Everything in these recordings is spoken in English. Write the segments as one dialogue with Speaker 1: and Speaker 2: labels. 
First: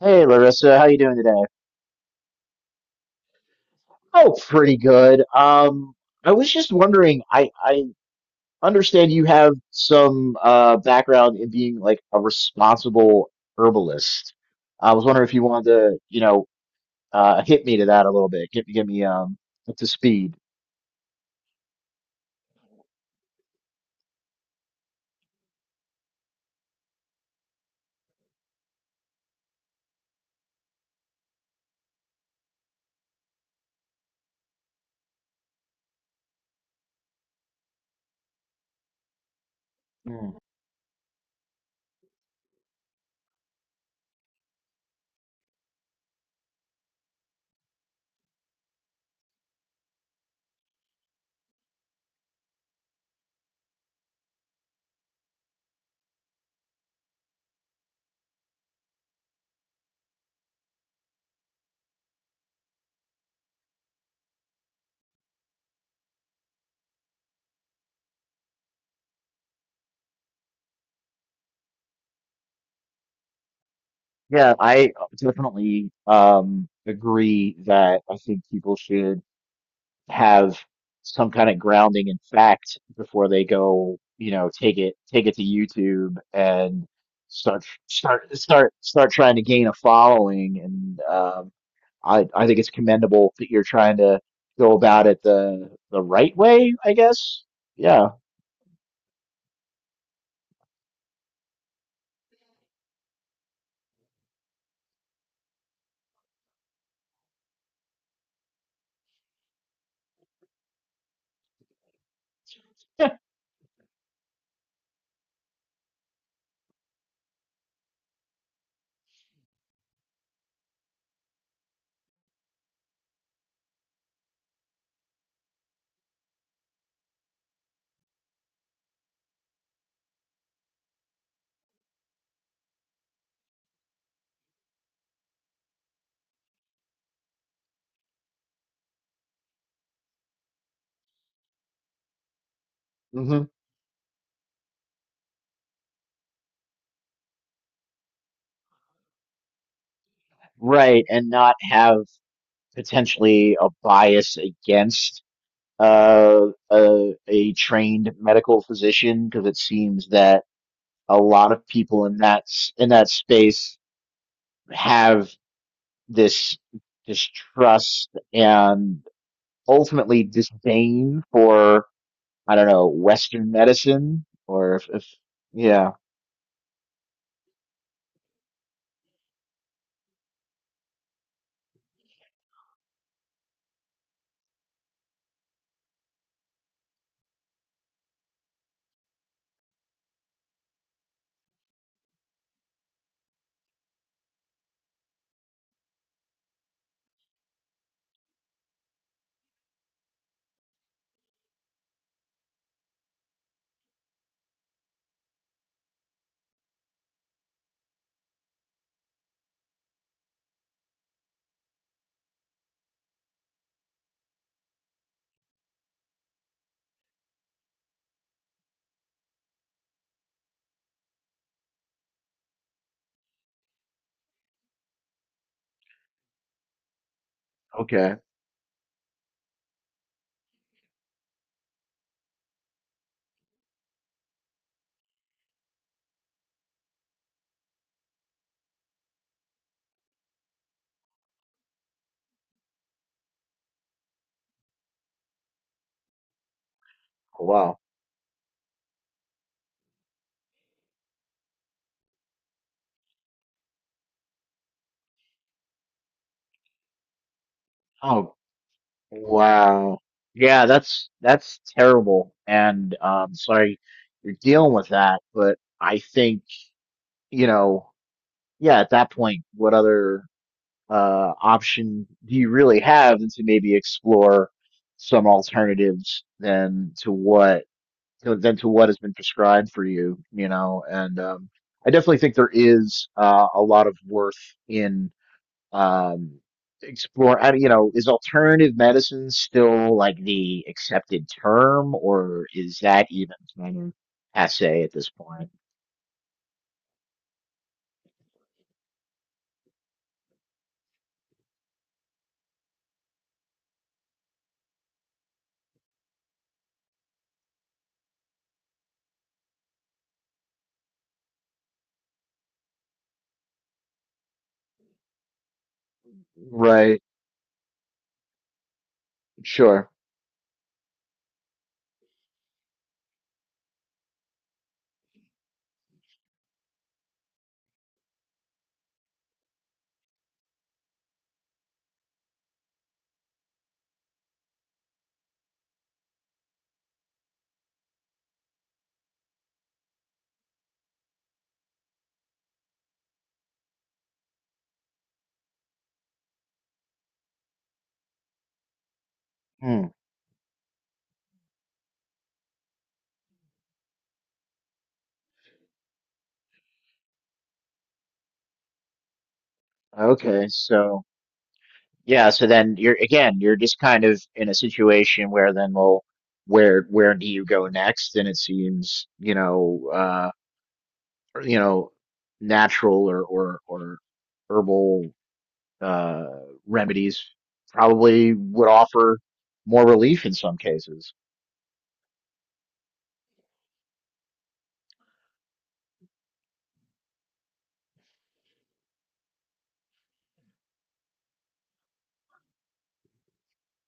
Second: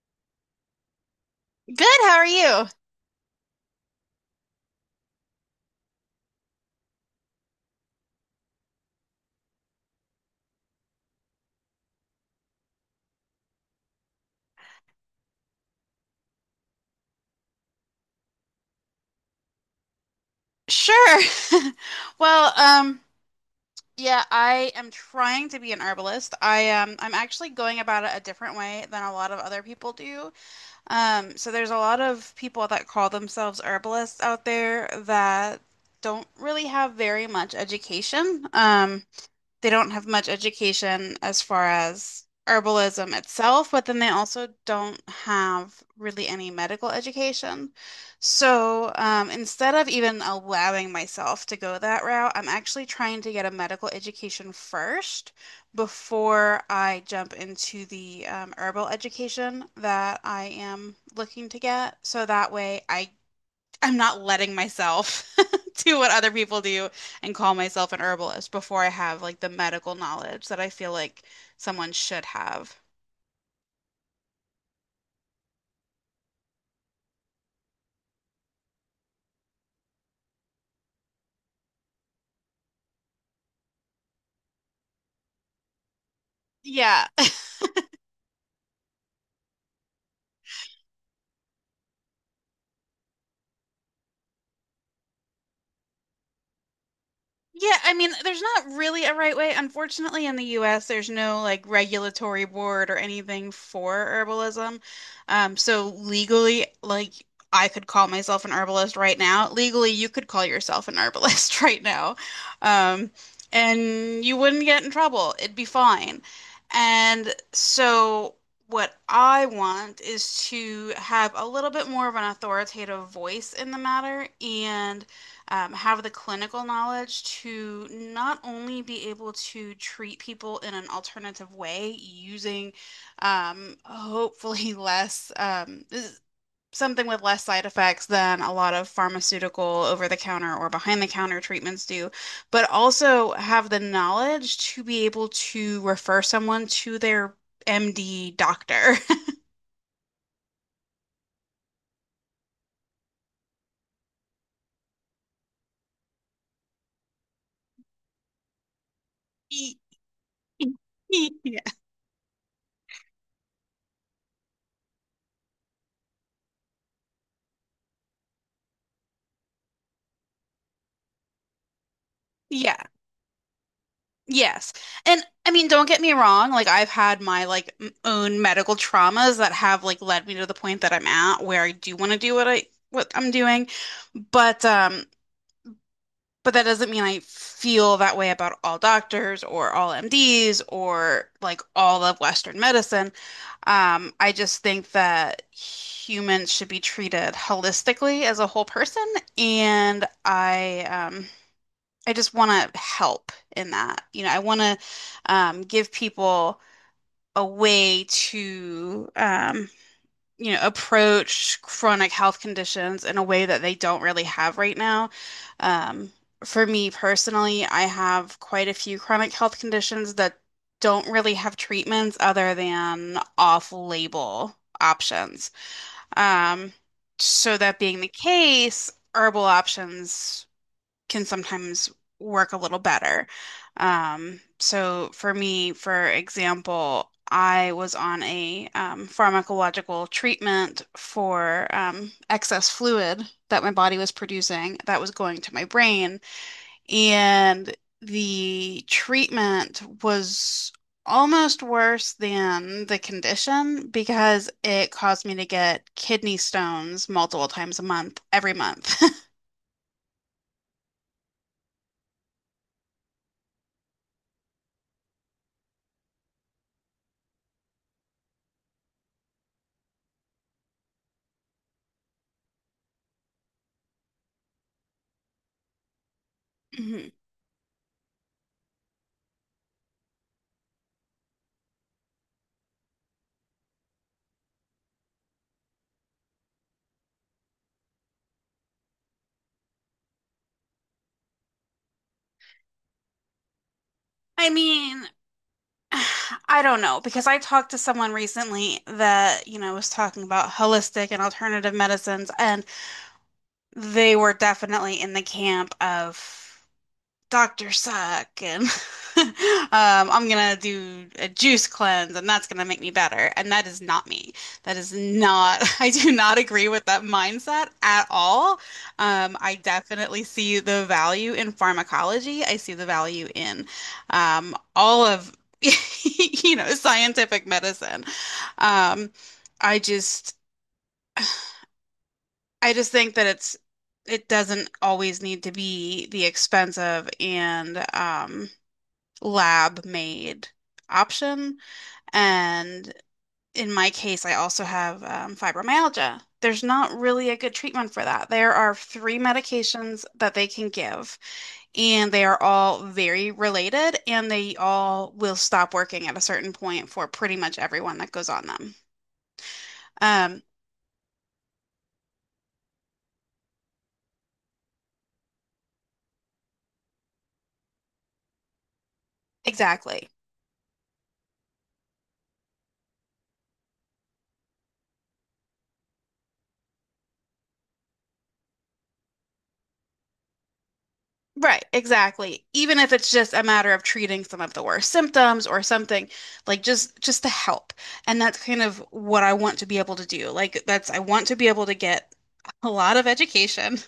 Speaker 1: Hey Larissa, how you doing today?
Speaker 2: Good, how are you?
Speaker 1: Oh, pretty good. I was just wondering, I understand you have some background in being like a responsible herbalist. I was wondering if you wanted to, hit me to that a little bit. Get me up to speed.
Speaker 2: Sure. Well, um, yeah, I am trying to be an herbalist. I'm actually going about it a different way than a lot of other people do. So there's a lot of people that call themselves herbalists out there that don't really have very much education. They don't have much
Speaker 1: Mm.
Speaker 2: education as far as herbalism itself, but then they also don't have really any medical education. So instead of even allowing myself to go that route, I'm actually trying to get a medical education first before I jump into the herbal education that I am looking to get. So that way I'm not letting myself do what other people do and call myself an herbalist before I have like the medical knowledge that I feel like someone should have.
Speaker 1: Yeah, I definitely agree that I think people should have some kind of grounding in fact before they go, you know, take it to YouTube and
Speaker 2: Yeah.
Speaker 1: start trying to gain a following. And I think it's commendable that you're trying to go about it the right way, I guess.
Speaker 2: Yeah, I
Speaker 1: Yeah.
Speaker 2: mean, there's not really a right way. Unfortunately, in the US, there's no like regulatory board or anything for herbalism. So legally, like I could call myself an herbalist right now. Legally, you could call yourself an herbalist right now. Um, and you wouldn't get in trouble. It'd be fine. And so what I want is to have a little bit more of an authoritative voice in the matter and have the clinical knowledge to not only be able to treat people in an alternative way using hopefully less something with less side effects than a lot of pharmaceutical over the counter or behind the counter treatments do, but also
Speaker 1: hmm
Speaker 2: have the knowledge to be able to refer someone to their MD doctor.
Speaker 1: Right, and not have potentially a bias against a trained medical physician, because it seems that a lot
Speaker 2: Yeah.
Speaker 1: of people in in that space have this distrust and ultimately disdain for, I don't
Speaker 2: Yeah.
Speaker 1: know, Western medicine
Speaker 2: Yes.
Speaker 1: or if.
Speaker 2: And I mean, don't
Speaker 1: Yeah.
Speaker 2: get me wrong, like I've had my like own medical traumas that have like led me to the point that I'm at where I do want to do what I'm doing, but um but that doesn't mean I feel that way about all doctors or all MDs or like all of Western medicine. I just think that humans should be treated holistically as a whole person, and I just want to help in that. You know, I want to give people a way to, you know, approach chronic health conditions in a way that they don't really have right now. Um, for me personally, I have quite a few chronic health conditions that don't really have treatments other than off-label options. Um, so that being the
Speaker 1: Okay.
Speaker 2: case, herbal options can sometimes work a little better. So for me, for example, I was on a pharmacological treatment for excess fluid that my body was producing that was going to my brain, and
Speaker 1: Wow.
Speaker 2: the treatment was almost worse than the condition because it caused me to get kidney stones multiple times a month,
Speaker 1: Oh,
Speaker 2: every month.
Speaker 1: wow. Yeah, that's terrible, and sorry you're dealing with that, but I think, you know, yeah, at that point, what other option do you really have than to maybe explore some alternatives than
Speaker 2: Mhm.
Speaker 1: to what, than to what has been prescribed for you, you know? And I definitely think there is a lot of worth in, um, explore. I, you know, is alternative medicine still like the accepted term, or is that even kind of
Speaker 2: I
Speaker 1: passe at
Speaker 2: mean,
Speaker 1: this point?
Speaker 2: I don't know because I talked to someone recently that, you know, was talking about holistic and alternative medicines, and they were definitely in the camp of Dr. Suck and um, I'm gonna do a juice cleanse and that's gonna make me better. And that is not me. That is not, I do not agree with that
Speaker 1: Right.
Speaker 2: mindset at all. I
Speaker 1: Sure.
Speaker 2: definitely see the value in pharmacology. I see the value in all of, you know, scientific medicine. Um, I just, I just think that it doesn't always need to be the expensive and, lab made option. And in my case, I also have fibromyalgia. There's not really a good treatment for that. There are three
Speaker 1: Hmm.
Speaker 2: medications that they can give, and they are all very related, and they all will stop working at a certain point for pretty much everyone that goes on them. Um,
Speaker 1: Okay. So. Yeah, so then you're, again, you're just kind of in a situation where then, well, where do you go next? And it seems,
Speaker 2: exactly.
Speaker 1: you know, natural or or herbal uh remedies probably would offer more relief in some cases.
Speaker 2: Right, exactly. Even if it's just a matter of treating some of the worst symptoms or something, like just to help. And that's kind of what I want to be able to do. Like that's I want to be able to get a lot of education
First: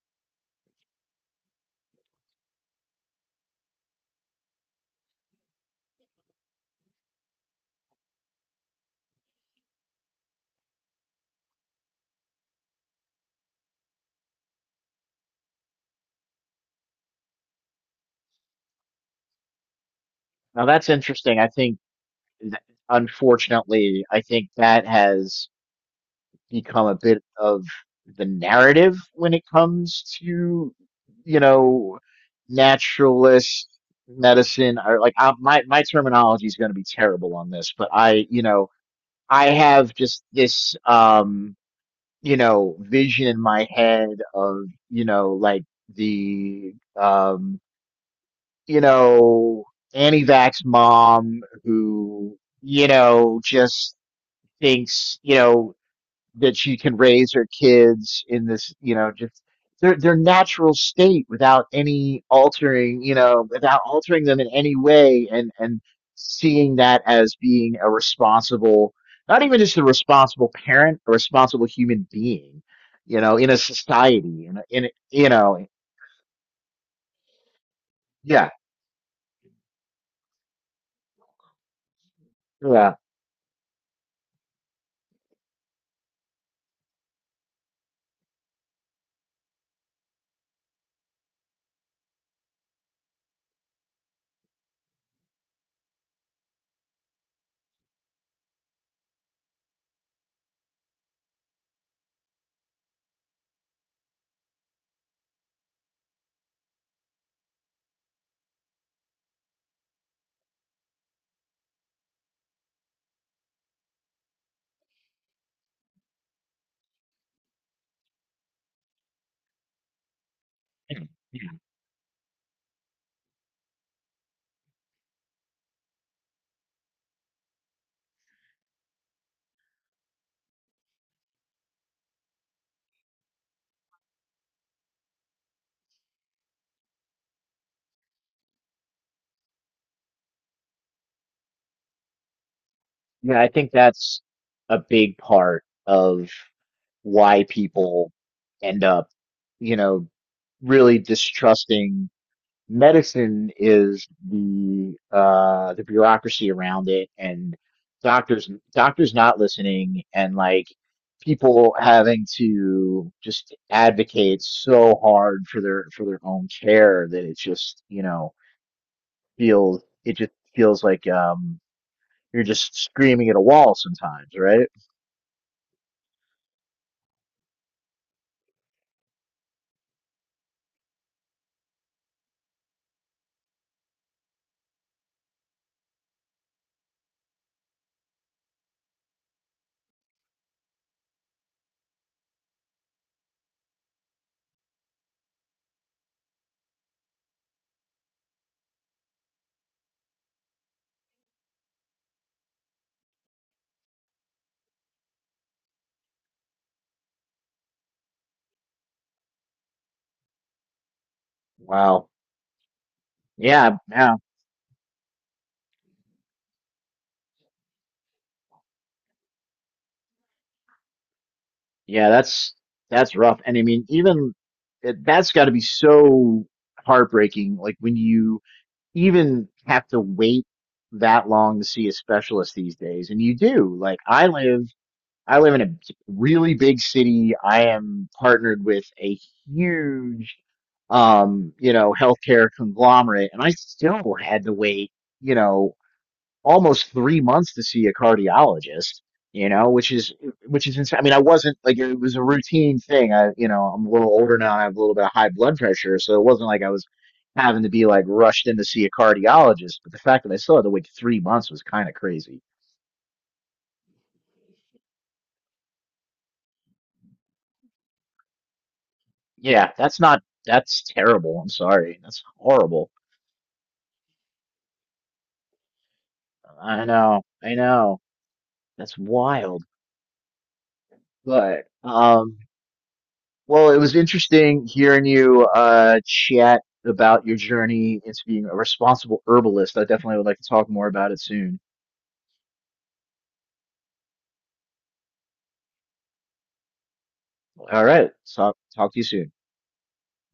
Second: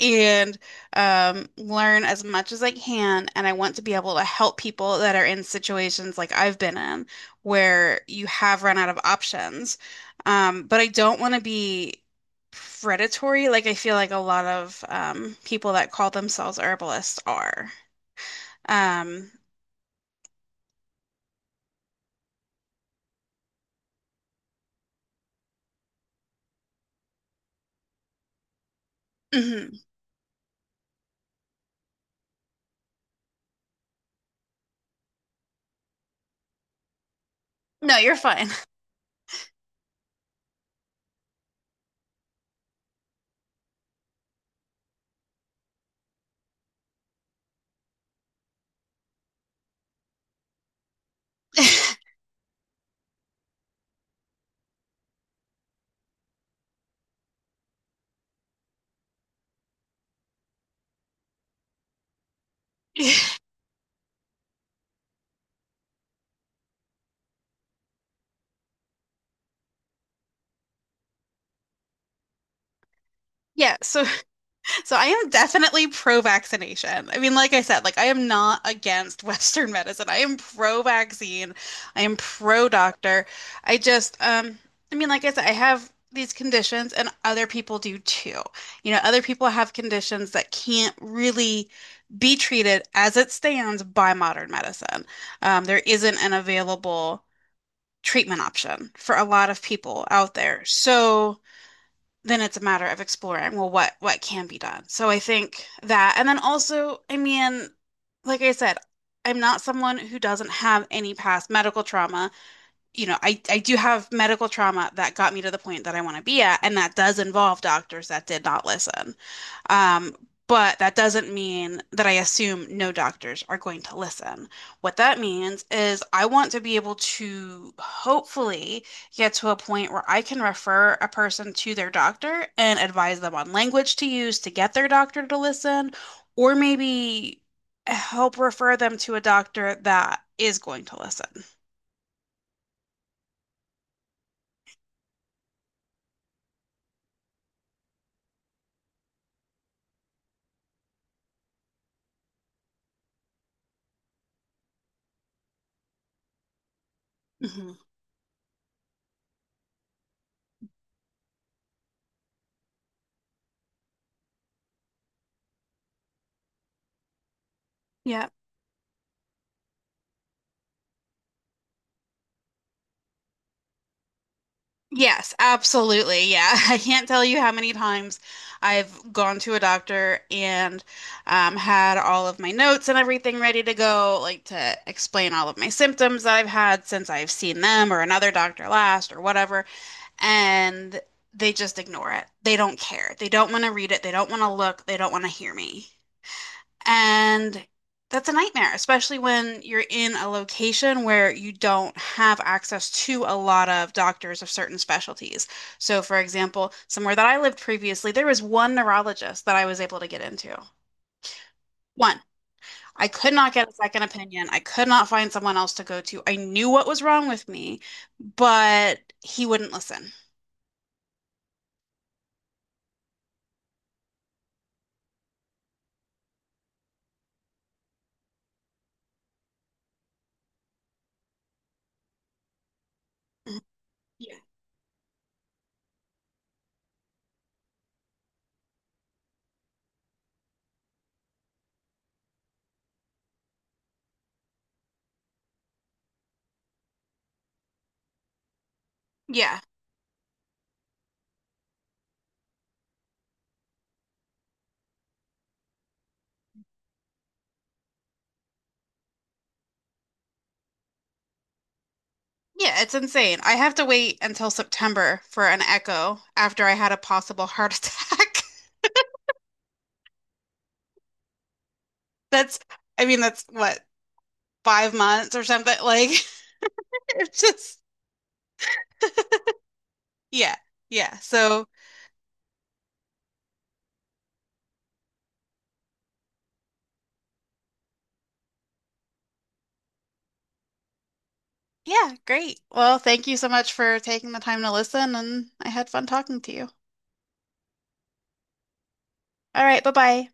Speaker 2: and learn as much as I can. And I want to be able to help people that are in situations like I've been in where you have run out of options. But I don't want to be predatory, like I feel like a lot of people that call themselves herbalists are. Um,
Speaker 1: Now that's interesting. I think, unfortunately, I think that has become a bit of the narrative when it
Speaker 2: mhm.
Speaker 1: comes to, you know, naturalist medicine, or like I, my terminology is going to be terrible on this, but
Speaker 2: No, you're
Speaker 1: I, you
Speaker 2: fine.
Speaker 1: know, I have just this, you know, vision in my head of, you know, like the, um, you know, anti-vax mom who, you know, just thinks, you know, that she can raise her kids in this, you know, just their natural state without any altering, you know, without altering them in any way, and seeing that as being a responsible, not even just a responsible parent, a responsible human being, you know, in a
Speaker 2: Yeah, so
Speaker 1: society, in a,
Speaker 2: So I
Speaker 1: you
Speaker 2: am
Speaker 1: know,
Speaker 2: definitely pro-vaccination. I mean, like I said, like I am
Speaker 1: yeah,
Speaker 2: not against Western medicine. I am pro-vaccine. I am
Speaker 1: yeah,
Speaker 2: pro-doctor. I just, um, I mean, like I said, I have these conditions and other people do too. You know, other people have conditions that can't really be treated as it stands by modern medicine. There isn't an available treatment option for a lot of people out there. So then it's a matter of exploring, well, what can be done. So I think that, and then also, I mean, like I said, I'm not someone who doesn't have any past medical trauma you know, I do have medical trauma that got me to the point that I want to be at, and that does involve doctors that did not listen. Um, but that doesn't mean that I assume no doctors are going to listen. What that means is I want to be able to hopefully get to a point where I can refer a person to their doctor and advise them on language to use to get their doctor to listen, or maybe help refer them to a doctor that is going to listen.
Speaker 1: yeah. I think that's a big part of why people end up, you know, really distrusting medicine is the the bureaucracy around it, and
Speaker 2: Mm-hmm.
Speaker 1: doctors not listening, and like people having to just advocate so hard for their own care, that it just, you know, feels, it just feels like, you're just screaming at a wall sometimes, right?
Speaker 2: Yes, absolutely. Yeah. I can't tell you how many times I've gone to a doctor and had all of my notes and everything ready to go, like to explain all of my symptoms that I've had since I've seen them or another doctor last or whatever. And they just ignore it. They don't care. They don't want to read it. They don't want to look. They don't want to hear me. And that's a nightmare, especially when you're in a location where you don't have access to a lot of doctors of certain specialties. So, for example, somewhere that I lived previously, there was one neurologist that I was able to get into.
Speaker 1: Wow.
Speaker 2: One. I could not get
Speaker 1: Yeah.
Speaker 2: a second
Speaker 1: yeah
Speaker 2: opinion. I could not find someone else to go to. I knew what was wrong with me, but he wouldn't listen.
Speaker 1: yeah that's rough. And I mean, even that's got to be so heartbreaking, like when you even have to wait that long to see a specialist these days. And you
Speaker 2: Mhm.
Speaker 1: do.
Speaker 2: Yeah.
Speaker 1: I live in a really big city. I am partnered with a huge, you know, healthcare conglomerate, and I still had to wait. You know, almost 3 months to see a cardiologist, you
Speaker 2: Yeah.
Speaker 1: know, which is insane. I mean, I wasn't, like, it was a routine thing. I, you know, I'm a little older now. I have a little bit of high blood pressure, so it wasn't like I was having to be like rushed in to see a cardiologist. But the fact that I still had to wait 3 months was kind of crazy.
Speaker 2: Yeah, it's insane. I have to wait until September for an echo after I had a possible heart attack.
Speaker 1: Yeah, that's not, that's terrible. I'm sorry, that's
Speaker 2: That's,
Speaker 1: horrible.
Speaker 2: I mean, that's what, 5 months or something? Like, it's
Speaker 1: I
Speaker 2: just,
Speaker 1: know, that's wild.
Speaker 2: yeah, yeah.
Speaker 1: But
Speaker 2: So,
Speaker 1: um. Well, it was interesting hearing you chat about your journey into being a responsible herbalist. I definitely would like to talk more about it soon.
Speaker 2: yeah, great. Well, thank you so much for taking the time to listen, and I had fun talking to you.
Speaker 1: All right. Talk to you soon.
Speaker 2: All right, bye-bye.